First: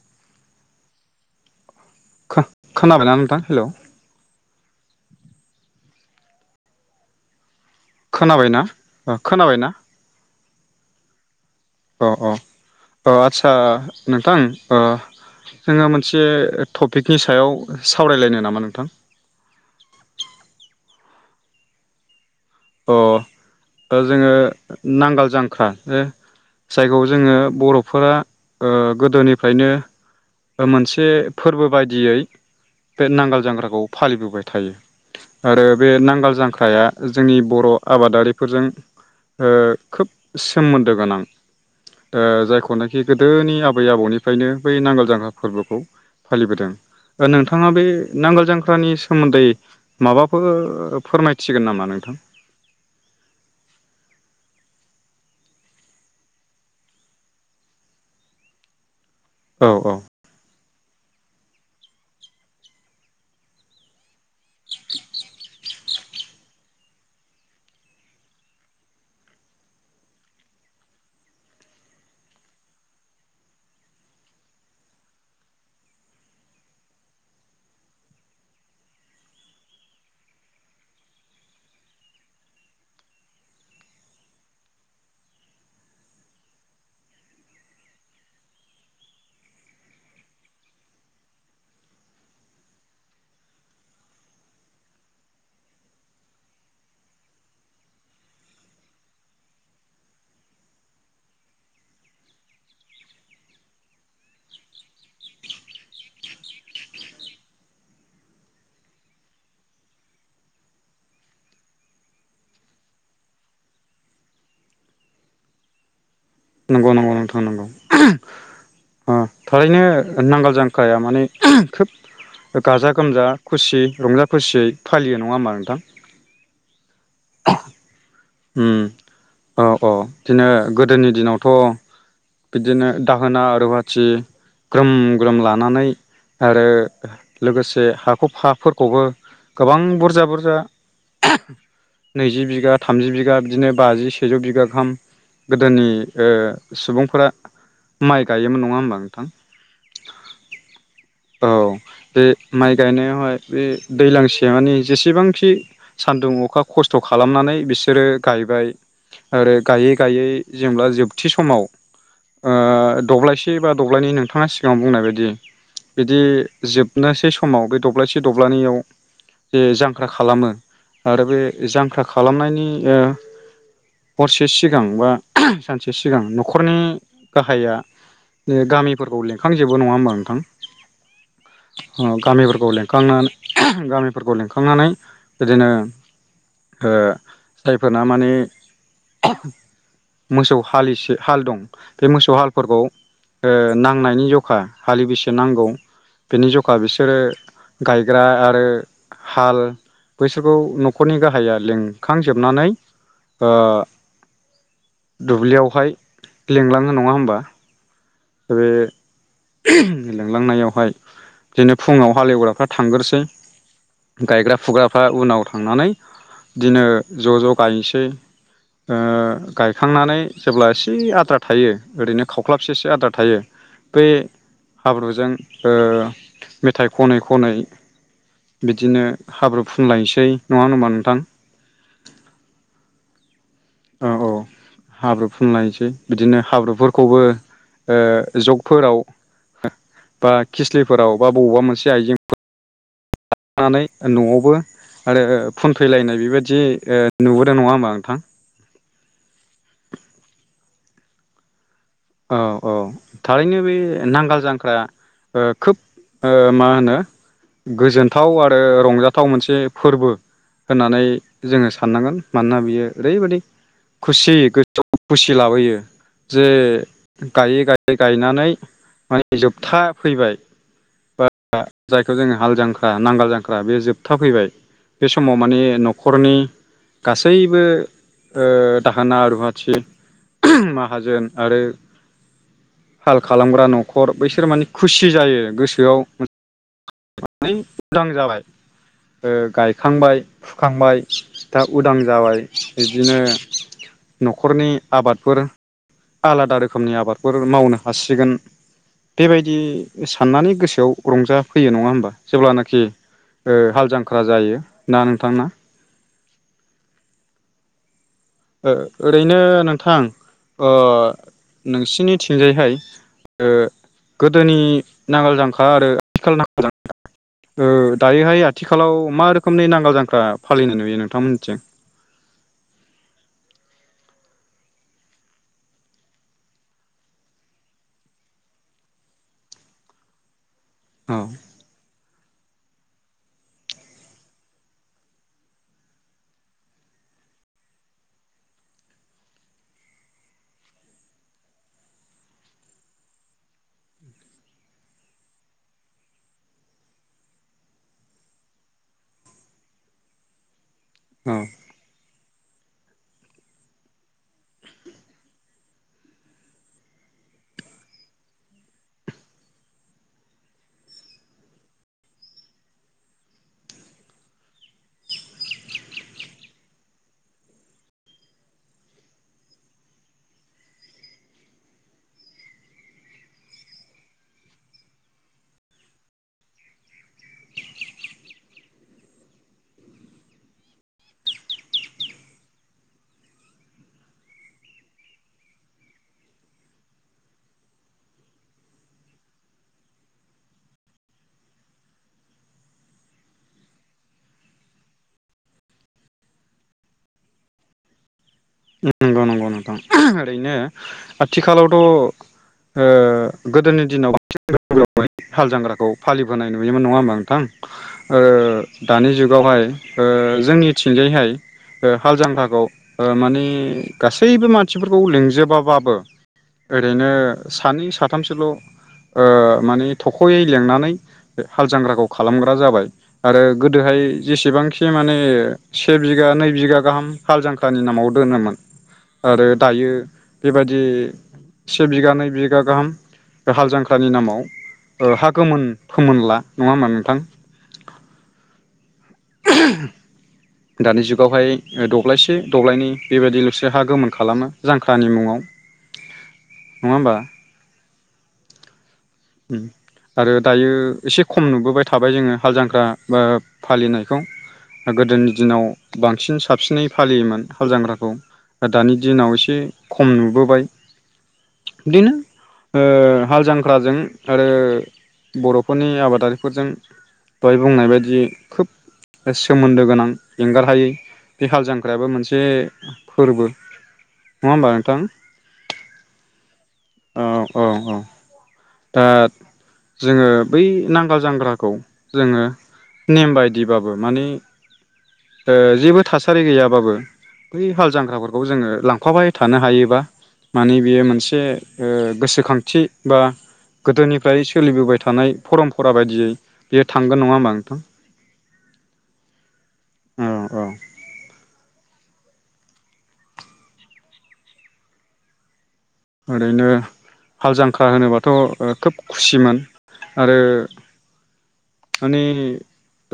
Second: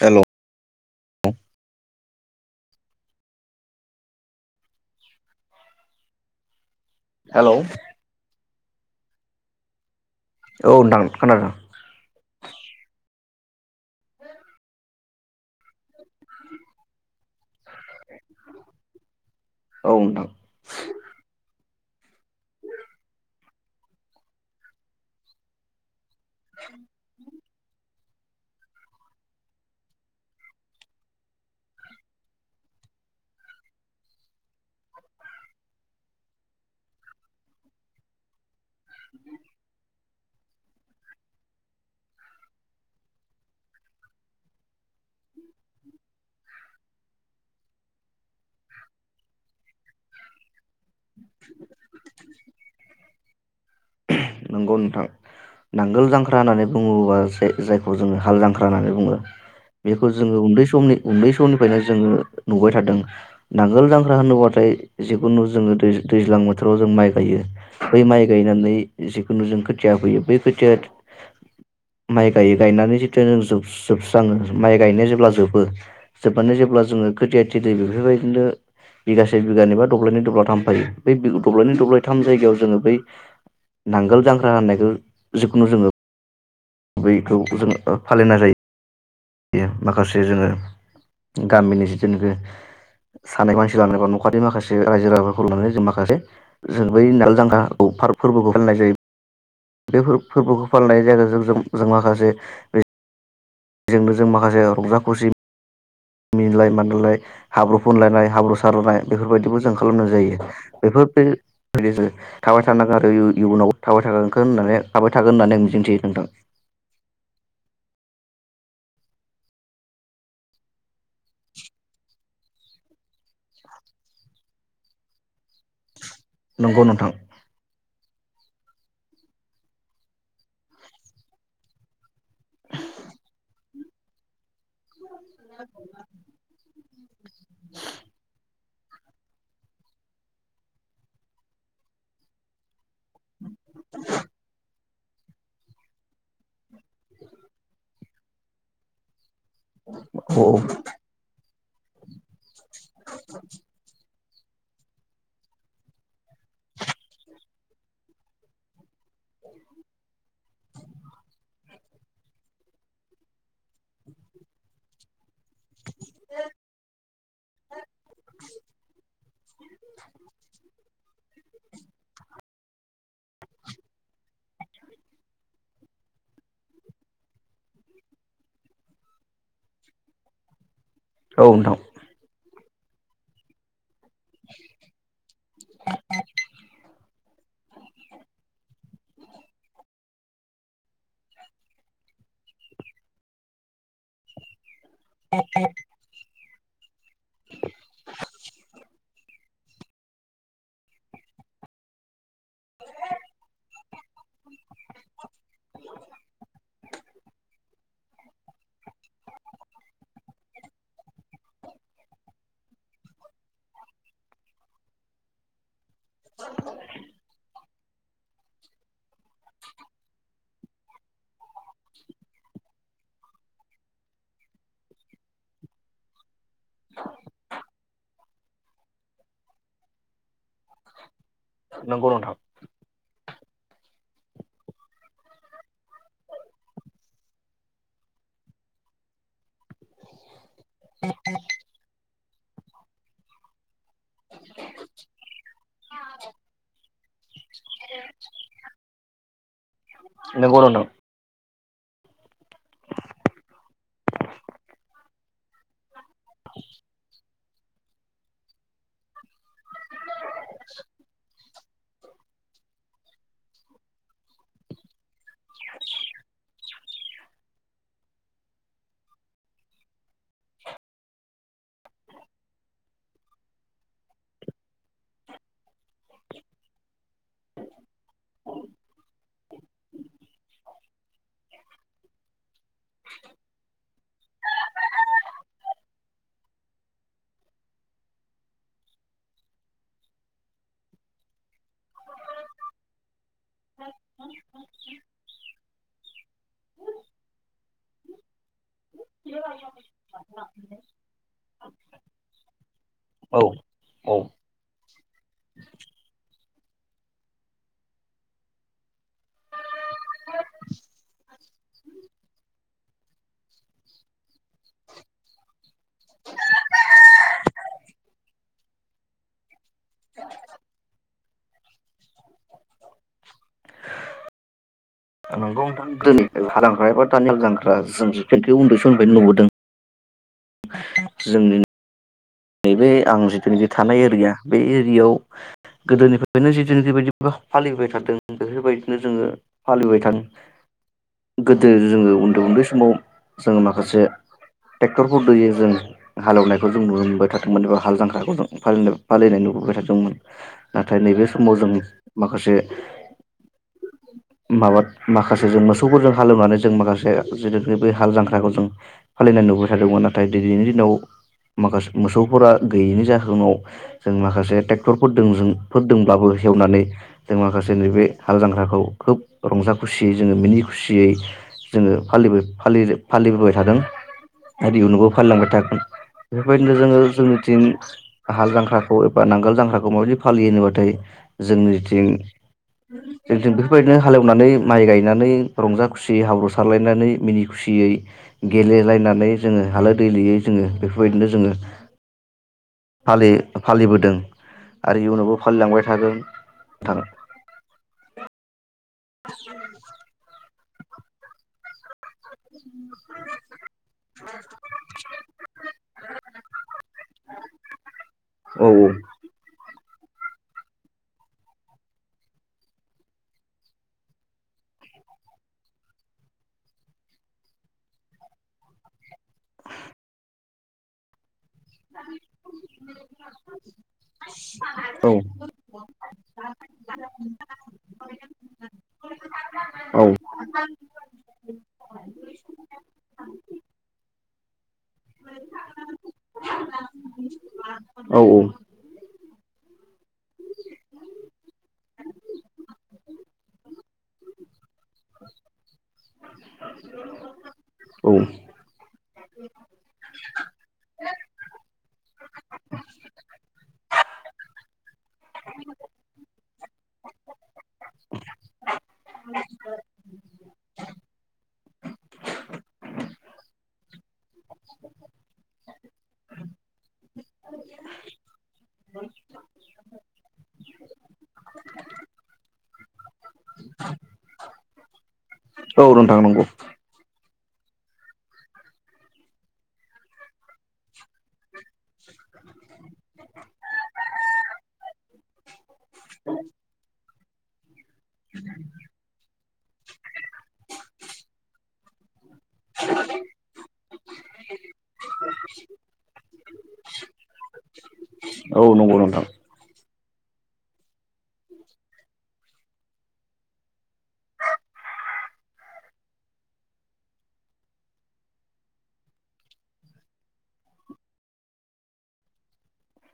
हेल'। खो खोनाबायना नोंथां हेल'। हेल'। खोनाबायना ओ खोनाबायना। औ नोथां खोनादों। अ अ आचसा नोंथां ओ जोङो मोनसे टपिकनि सायाव। सावरायलायनो नामा नोंथां? औ नोंथां अ जोङो नांगाल जांख्रा । जायखौ जोङो। बर'फोरा ओ गोदोनिफ्रायनो मोनसे फोरबो बायदियै बे नांगाल जांख्राखौ फालिबोबाय थायो आरो बे नांगाल जांख्राया। जोंनि बर' आबादारिफोरजों। ओ खोब। सोमोन्दो गोनां ओ जायखौनाखि गोदोनि आबै आबौनिफ्रायनो बै नांगोल जांख्रा फोरबोखौ फालिबोदों नोंथाङा बे नांगोल जांख्रानि सोमोन्दै माबाफोर फोरमायथिगोन नामा नों? थ। नंगौ नोंथां नांगोल जांख्रा होननानै बुङोबा जे जायखौ जोङो हाल जांख्रा होननानै बुङो। औ औ बेखौ जोङो उन्दै स समनि उन्दै समनिफ्रायनो जोङो नुबाय थादों नांगोल दांख्रा होनोब्लाथाय जिखुनु जोङो दै दैज्लां बोथोराव जों माइ गायो बै माइ गायनानै। जिखुनु जों खोथिया फैयो बै खोथिया माइ गायो गायनानै जिथु जों जोबस्राङो माइ गायनाया जेब्ला जोबो जोबनानै जेब्ला जोङो खोथिया थ दै बेफोरबायदिनो बिगासे बिगानै बा दब्लायनि दब्लाय थामफायो ब दब्लायनि दब्लाय थाम जायगायाव जोङो बै। नांगोल जांख्रा होननायखौ जिखुनु जोङो। बैखौ जों फालिनाय जायो। बि माखासे जोङो गामिनि जिथुनाखि सानै मानसि लानानै बा न'खरनि माखासे रायजो राजाफोरखौ लानानै जों माखासे जों बै नार जांख्राखौ फोरबोखौ फालिनाय जायो। बेफोर फोरबोखौ फालिनाय जायग जों जों जों माखासे। जजोंनो जों माखासे रंजा खुसि मिलाय मानलाय हाब्रु फुनलायनाय हाब्रु सारलायनाय बेफोरबायदिबो जों खालामनाय जायो बेफोर बेबायदि थाबाय थानांगोन आरो इयुनाव थाबाय थागोन होननानै थाबाय थागोन होननानै आं मिजिंथियो नोंथां। नंगौ नंगौथगौ थारैनो नांगाल जांख्राया माने खोब गाजा गोमजा खुसियै रंजा खुसियै फालियो नङाहोमबा नोंथां। नंगौ नोंथां। ओम औ औ बिदिनो गोदोनि दिनावथ'। बिदिनो दाहोना रुवाथि ग्रोम। ग्रोम लानानै आरो। आरो। लोगोसे हाखौ हाफोर। खौबो गोबां बुरजा बुरजा नैजि बिघा। थामजि बिगा बिदिनो बाजि सेजौ बिगा गाहाम। गोदोनि ओ सुबुं। फोरा माइ गायोमोन नङा होमबा नोंथां औ औ बे माइ गायनायावहाय बे दैलां सि मानानि जेसेबांखि सान्दुं अखा खस्थ' खालामनानै बिसोरो गायबाय आरो गायै गायै जिंब्ला जोबथि समाव ओ दब्लायसे बा दब्लायनै नोंथाङा सिगाङाव बुंनाय बायदि बिदि जोबनोसै समाव बे दब्लायसे दब्लनैयाव जा-जांख्रा खालामो आरो बे जांख्रा खालामनायनि हरसे बे सिगां बा सानसे सिगां न' न'खरनि गाहाया गामिफोरखौ लेंखांजोबो नङा होमबा नोंथां औ नोंथां अ गामिफोर खौ लिंखांनानै गामि फोरफोरखौ लिंखांनानै बिदिनो ओ जायफोरना माने मोसौ हालिसे हाल दं बे मोसौ हालफोरखौ ओ नांनायनि जखा हलिबैसे नांगौ बेनि जखा बिसोरो गायग्रा आरो हाल बैसोरखौ न'खरनि गाहाया लिंखांजोब नानै ओ दुब्लियावहाय सोंलांङो नंङा होमबा? बे लिंलांनायावहाय बिदिनो फुंङाव हालेवग्राफ्रा थांग्रोसै गायग्रा-फुग्राफ्रा उनाव थांनानै बिदिनो ज' ज' गायनोसै ओ गायखांनानै जेब्ला एसे आद्रा थायो ओरैनो खावख्लाबसे एसे आद्रा थायो बै हाब्रुजों ओ मेथाइ खनै-खनै बिदिनो हाब्रु फुनलायसै नंङा होमबा नोंथां? नंगौ नोंथां औ औ हाब्रु फुनलायसै बिदिनो हाब्रुफोरखौबो ओ जगफोराव बा खिस्लिफोराव बा बबेब मोनसे आजें लानानै न'आवबो आरो फुनफैलायनाय बेबायदि ओ नुबोदों नंङा होमबा नोंथां? नोंगौ नोंथां। औ-औ थारैनो बे नांगाल जांख्रा ओ खोब ओ मा होनो? गोजोनथाव आरो रंजाथाव मोनसे जे फोरबो होननानै जोंङो साननांगोन मानोना बियो ओरैबायदि खुसि [unintelligible] खुसि लाबोयो जे गायै गायै गायनानै माने जोबथा फैबाय बा जायखौ जोंङो हाल जांख्रा नांगाल जांख्रा बे जोबथा फैबाय बे समाव माने न'खरनि गासैबो ओ दाहोना रुवाथि माहाजोन आरो हाल खालामग्रा न'खर बैसोर माने खुसि जायो गोसोआव [unintelligible] उदां जाबाय। ओ गायखांबाय फुखांबाय दा उदां जाबाय बिदिनो न'खरनि आबादफोर आलादा रोखोमनि आबादफोर मावनो हासिगोन बेबायदि साननानै गोसोआव रंजा फैयो नंङा होमबा? जेब्लानाखि औ हाल औ जांख्रा जायो ना नोंथां ना? ओ-ओरैनो नों थां ओ नोंसिनिथिंजायहाय ओ गोदोनि नांगाल जांखा आरो आथिखाल नांगाल जांखा ओ दायोहाय आथिखालाव मा रोखोम खोमनि नांगाल जांख्रा फालिनाय नुयो नोंथांमोन थिं? नंगौ नोंथां दिनै हालजांख्रा एबा दानि हालजांख्रा जों जिखो उन्दै समनिफ्रायनो नुबोदों। औ। जोंनि नैबे आं जिथुनिखि थानाय एरिया बे एरियायाव गोदोनिफ्रायनो जिथुनिखिबायदि फालिबाय थादों बेफोरबायदिनो जोंङो फालिबाय थादों। गोदो जोंङो उन्दै उन्दै समाव जोंङो माखासे ट्रेक्टरफोर जयै जों हालेवनायखौ जों नुनो मोनबाय थादोंमोन एबा हाल जांख्राखौ जों फालिनो फालिनाय नुबोबाय थादोंमोन। नाथाय नैबे औ समाव जों माखासे माबा माखासे जों मोसौफोरजों हालौनानै जों माखासे जितुनिखि बे हाल जांख्राखौ जों फालिनाय नुबोबाय थादोंमोन। नाथाय दिनैनि दिनाव माखासे मोसौफोरा गैयैनि जाहोनाव जों माखासे ट्रेक्टरफोरदों जों फोर दोंब्लाबो हेवनानै जों माखासे नैबे हाल जांख्राखौ खोब रंजा खुसियै जोङो मिनि खुसियै जोङो फालिबो-फालि-फालिबोबाय थादों। आरो इयुनावबो फालिलांबाय थागोन। बेफोरबायद नो जोङो जोंनिथिं हाल जांख्राखौ एबा नांगोल जांख्राखौ माबायदि फालियो होनोबाथाय जोंनिथिं जोंथिं बेफोरबायदिनो हालेवनानै माइ गायनानै रंजा खुसियै हाब्रु सारलायनानै मिनि खुसियै गेलेलायनानै जोङो हालो दैलोयै जोङो बेफोरबायदिनो जोङो [inaudible] फालि-फालिबोदों आरो इयुनावबो फालिलांबाय थागोन थागोन। नंगौ नंगौ नोंथां। ओरैनो आथिखालावथ' ओ गोदोनि दिनाव [unintelligible] हाल जांग्राखौ फालिबोनाय नुयोमोन नङा होमबा नोंथां? ओ औ दानि जुगावहाय ओ जोंनिथिंजायहाय ओ हालजांख्राखौ ओ माने ने गासैबो मानसिफोरखौ लिंजोबाबाबो ओरैनो सानै साथामसोल' ओ माने थख'यै लिंनानै हाल जांख्राखौ खालामग्रा जाबाय आरो गोदोहाय जेसेबांखि औ माने से बिगा नै बिगा गाहाम हाल जांख्रानि नामाव दोनोमोन। आरो दायो औ बेबायदि से बिगा नै बिगा गाहाम बे हाल जांख्रानि नामाव ओ हा गोमोन फोमोनला नङा होमबा नोंथां? औ [inaudible] दानि जुगावहाय दब्लायसे दब्लायनै बेबायदिल'सो हा गोमोन खालामो जांख्रानि मुङाव। नङा होमबा? औ। उमआरो दायो एसे खम नुबोबाय थाबाय जोङो हाल जांख्रा बा फालिनायखौ गोदोनि दिनाव बांसिन साबसिनै फालियोमोन हाल जांग्राखौ दानि दिनाव एसे खम नुबोबाय। बिदिनो ओ हाल जांख्राजों आरो बर'फोरनि आबादारिफोरजों दहाय बुंनाय बायदि खोब सोमोन्दो गोनां एंगार हायै बे हाल जांख्रायाबो मोनसे फोरबो नङा होमबा नोंथां? औ नोंथां नंगौ। औ औ औ। दा जोङो बै नांगोल जांग्राखौ जोङो नेम बायदिबाबो माने ओ जेबो थासारि गैयाबाबो [unintelligible] हाल जांगग्राफोरखौ जोङो लांफाबाय थानो हायोबा माने बियो मोनसे ओ गोसो खांथि बा गोदोनिफ्राय सोलिबोबाय थानाय फरमपरा बायदियै बियो थांगोन नङा होमबा नोंथां? औ नंगौ नोंथां ओ औ ओरैनो हाल जांख्रा होनोबाथ' खोब खुसिमोन आरो माने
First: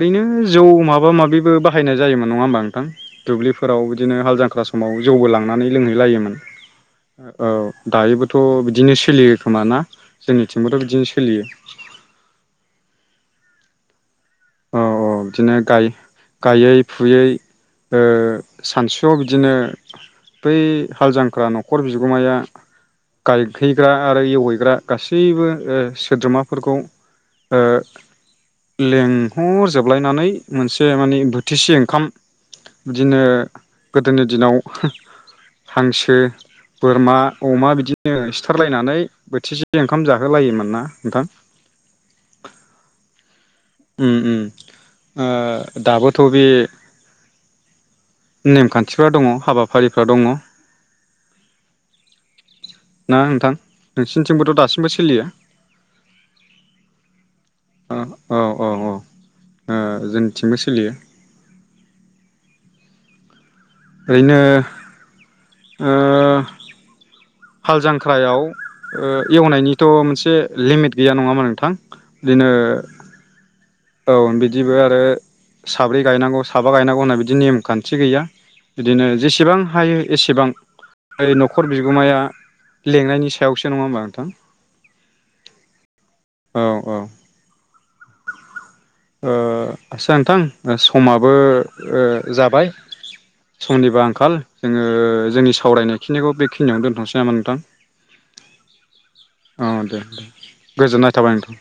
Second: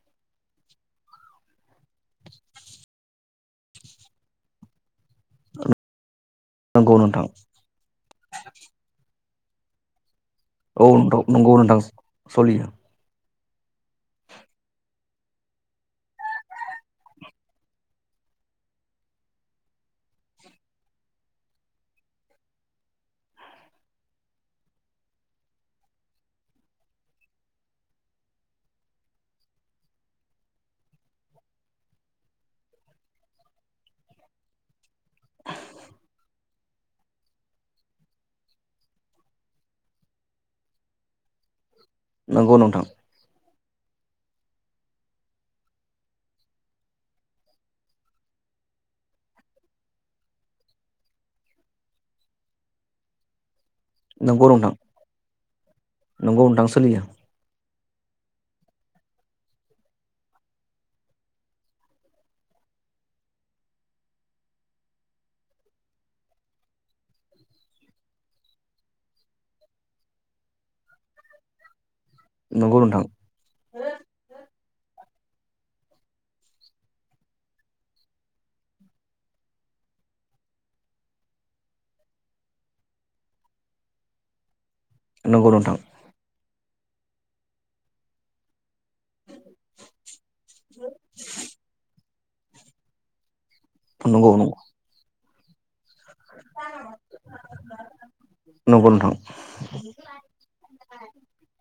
ओरैनो जौ माबा माबिबो बाहायनाय जायोमोन नङा होमबा नोंथां दुब्लिफोराव बिदिनो हाल जांख्रा समाव जौबो लांनानै लोंहैलायोमोन। नंगौ नोंथां। औ दायोबोथ' बिदिनो सोलियो खोमाना। औ नोंथाव नोंगौ नोंथां सलियो। औ औ बिदिनो गाय-गायै फुयै ओ सानसुआव बिदिनो बै हाल जांख्रा न'खर बिगोमाया गायहैग्रा आरो एवहैग्रा गासैबो ओ सोद्रोमाफोरखौ ओ लें हरजोबलायनानै मोनसे माने बोथिसे ओंखाम बिदिनो गोदोनि दिनाव हांसो बोरमा अमा बिदिनो सिथारलायनानै बोथिसे ओंखाम जाहोलायोमोन ना नोंथां। नंगौ नोंथां। उम उम ओ दाबोथ' बे नेमखान्थिफ्रा दङ हाबाफारिफ्रा दङ ना नोंथां। नंगौ नोंसिनिथिंबोथ' नोंथां दासिमबो सोलियो। नंगौ नोंथां सोलियो औ औ औ ओ जोंथिंबो सोलियो ओरैनो ओ हाल जांख्रायाव ओ एवनायनिथ मोनसे लिमिट गैया नङामा नोंथां दिनो नंगौ नोंथां बिबो आरो साब्रै गायनांगौ साबा गायनांगौ होनना बिदि नेमखान्थि गैया बिदिनो जेसेबां हायो एसेबां ओ नखर बिगोमाया लेंनायनि सायावसो नङा होमबा नोंथां। नंगौ नोंथां। औ औ ओ आच्छा नोंथां समाबो ओ जाबाय समनिबो नंगौ आंखाल नंगौ जोङो जोंनि सावरायनाय खिनिखौ बेखिनियावनो दोनथनोसै नामा नोंथां नंगौ नोंथां औ दे दे गोजोननाय थाबाय नोंथां।